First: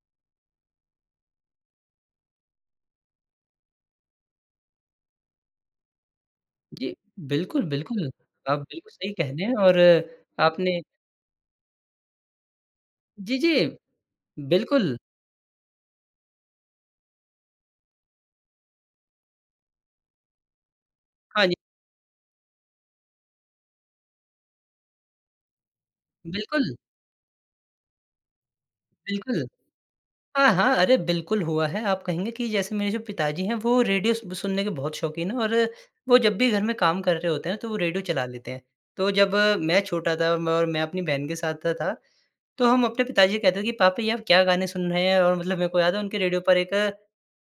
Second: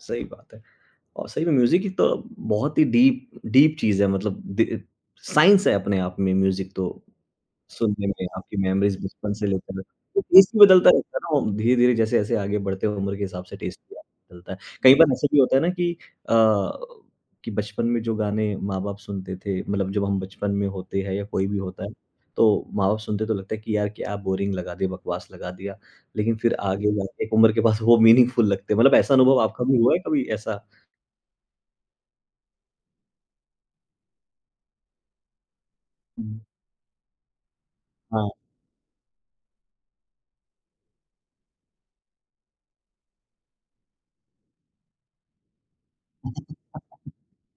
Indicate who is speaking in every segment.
Speaker 1: सही बात है और सही में म्यूज़िक की तो बहुत ही डीप डीप चीज़ है मतलब द साइंस है अपने आप में म्यूज़िक तो
Speaker 2: जी, बिल्कुल,
Speaker 1: सुनने
Speaker 2: बिल्कुल।
Speaker 1: में आपकी
Speaker 2: आप बिल्कुल
Speaker 1: मेमोरीज़
Speaker 2: सही कह
Speaker 1: बचपन
Speaker 2: रहे
Speaker 1: से
Speaker 2: हैं और
Speaker 1: लेकर टेस्ट भी
Speaker 2: आपने
Speaker 1: बदलता रहता है ना, धीरे-धीरे जैसे-जैसे आगे बढ़ते हो उम्र के
Speaker 2: जी,
Speaker 1: हिसाब से
Speaker 2: जी।
Speaker 1: टेस्ट भी बदलता है। कई
Speaker 2: बिल्कुल।
Speaker 1: बार ऐसा भी होता है ना कि अ, कि बचपन में जो गाने माँ-बाप सुनते थे, मतलब जब हम बचपन में होते हैं या
Speaker 2: हाँ
Speaker 1: कोई
Speaker 2: जी।
Speaker 1: भी होता है, तो माँ-बाप सुनते हैं तो लगता है कि यार क्या बोरिंग लगा दिया, बकवास लगा दिया। लेकिन फिर
Speaker 2: बिल्कुल।
Speaker 1: आगे जाके एक उम्र के पास वो मीनिंगफुल लगते हैं। मतलब ऐसा अनुभव
Speaker 2: बिल्कुल
Speaker 1: आपका भी हुआ है कभी
Speaker 2: हाँ,
Speaker 1: ऐसा?
Speaker 2: हाँ, अरे बिल्कुल हुआ है। आप कहेंगे कि जैसे मेरे जो पिताजी हैं, वो रेडियो स सुनने के बहुत शौकीन हैं और वो जब
Speaker 1: हुँ।
Speaker 2: भी घर में काम कर रहे होते हैं, तो वो रेडियो चला
Speaker 1: हाँ।
Speaker 2: लेते हैं। तो जब मैं छोटा था और म मैं अपनी बहन के साथ सा था तो हम अपने पिताजी से कहते थे कि पापा जी आप क्या गाने सुन रहे हैं? और मतलब मेरे को याद है उनके रेडियो पर एक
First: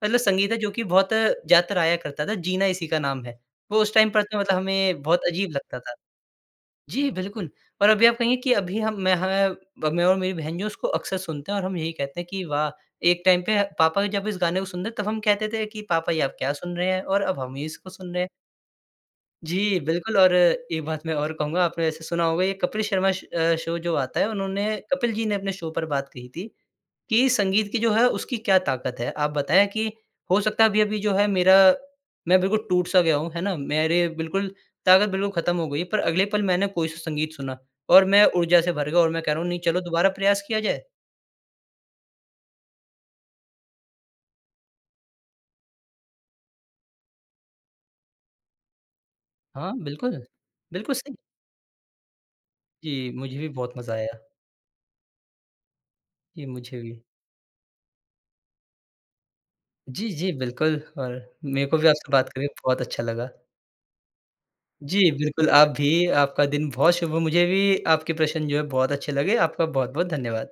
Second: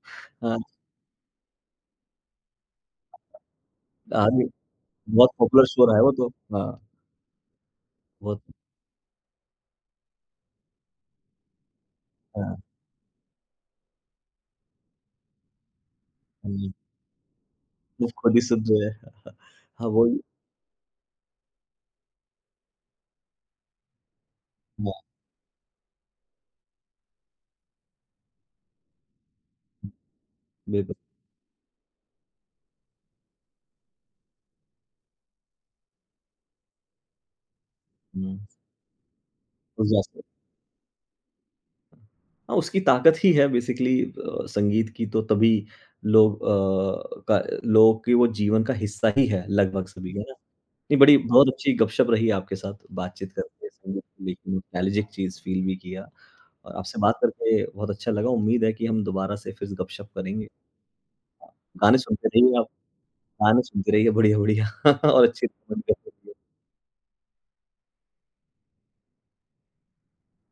Speaker 2: मतलब संगीत है
Speaker 1: हाँ।
Speaker 2: जो कि बहुत ज़्यादा आया करता था, जीना इसी का नाम है। वो उस टाइम पर
Speaker 1: दा
Speaker 2: तो
Speaker 1: भी
Speaker 2: मतलब हमें बहुत
Speaker 1: बहुत
Speaker 2: अजीब
Speaker 1: पॉपुलर
Speaker 2: लगता
Speaker 1: शो
Speaker 2: था।
Speaker 1: रहा है वो तो। हाँ।
Speaker 2: जी बिल्कुल और अभी आप कहेंगे
Speaker 1: बहुत।
Speaker 2: कि अभी हम, मैं है ब मैं और मेरी बहन जो हैं, उसको अक्सर सुनते हैं और हम यही कहते हैं कि,
Speaker 1: हाँ।
Speaker 2: "वाह! एक टाइम पे पापा जब इस गाने को सुनते थे, तब हम कहते थे कि पापा ये आप क्या
Speaker 1: हुँ।
Speaker 2: सुन रहे हैं? और अब हम ही इसको
Speaker 1: वो
Speaker 2: सुन रहे हैं।"
Speaker 1: खुद ही सुन रहे हैं।
Speaker 2: जी
Speaker 1: हाँ
Speaker 2: बिल्कुल
Speaker 1: वही।
Speaker 2: और एक बात मैं और कहूँगा आपने वैसे सुना होगा ये कपिल शर्मा श अ, शो जो आता है उन्होंने
Speaker 1: वाह!
Speaker 2: कपिल जी ने अपने शो पर बात कही थी कि संगीत की जो है उसकी क्या ताकत है। आप बताएँ कि हो सकता है
Speaker 1: वेदक।
Speaker 2: अभी-अभी जो है मेरा मैं बिल्कुल टूट-सा गया हूँ। है ना? मेरे बिल्कुल ताकत बिल्कुल खत्म हो गई है, पर अगले पल मैंने कोई-सा संगीत सुना और मैं
Speaker 1: हुँ।
Speaker 2: ऊर्जा से भर गया और मैं कह रहा हूँ नहीं चलो
Speaker 1: उस
Speaker 2: दोबारा
Speaker 1: जैसे।
Speaker 2: प्रयास किया जाए।
Speaker 1: हाँ, उसकी ताकत ही है बेसीकली अ संगीत की तो तभी लोग अ, का लोगों के वो जीवन का हिस्सा ही है
Speaker 2: हाँ,
Speaker 1: लगभग सभी
Speaker 2: बिल्कुल।
Speaker 1: का ना।
Speaker 2: बिल्कुल
Speaker 1: नहीं
Speaker 2: सही।
Speaker 1: बड़ी बहुत अच्छी गप-शप रही आपके साथ
Speaker 2: जी,
Speaker 1: बात-चीत
Speaker 2: मुझे भी
Speaker 1: करके
Speaker 2: बहुत मज़ा
Speaker 1: संगीत
Speaker 2: आया।
Speaker 1: पे एक नोस्टालजिक चीज़ फील भी किया
Speaker 2: जी,
Speaker 1: और
Speaker 2: मुझे
Speaker 1: आपसे
Speaker 2: भी।
Speaker 1: बात करके बहुत अच्छा लगा। उम्मीद है कि हम दोबारा से फिर से गप-शप
Speaker 2: जी, जी,
Speaker 1: करेंगे।
Speaker 2: बिल्कुल और मेरे को भी
Speaker 1: गाने
Speaker 2: आपसे
Speaker 1: सुनते
Speaker 2: बात करके
Speaker 1: रहिए आप।
Speaker 2: बहुत अच्छा लगा।
Speaker 1: गाने सुनते रहिएगा बढ़िया-बढ़िया
Speaker 2: जी,
Speaker 1: और अच्छे।
Speaker 2: बिल्कुल आप भी,
Speaker 1: [unintelligible]
Speaker 2: आपका दिन बहुत शुभ हो। मुझे भी आपके प्रश्न जो है, बहुत अच्छे लगे। आपका बहुत-बहुत, धन्यवाद।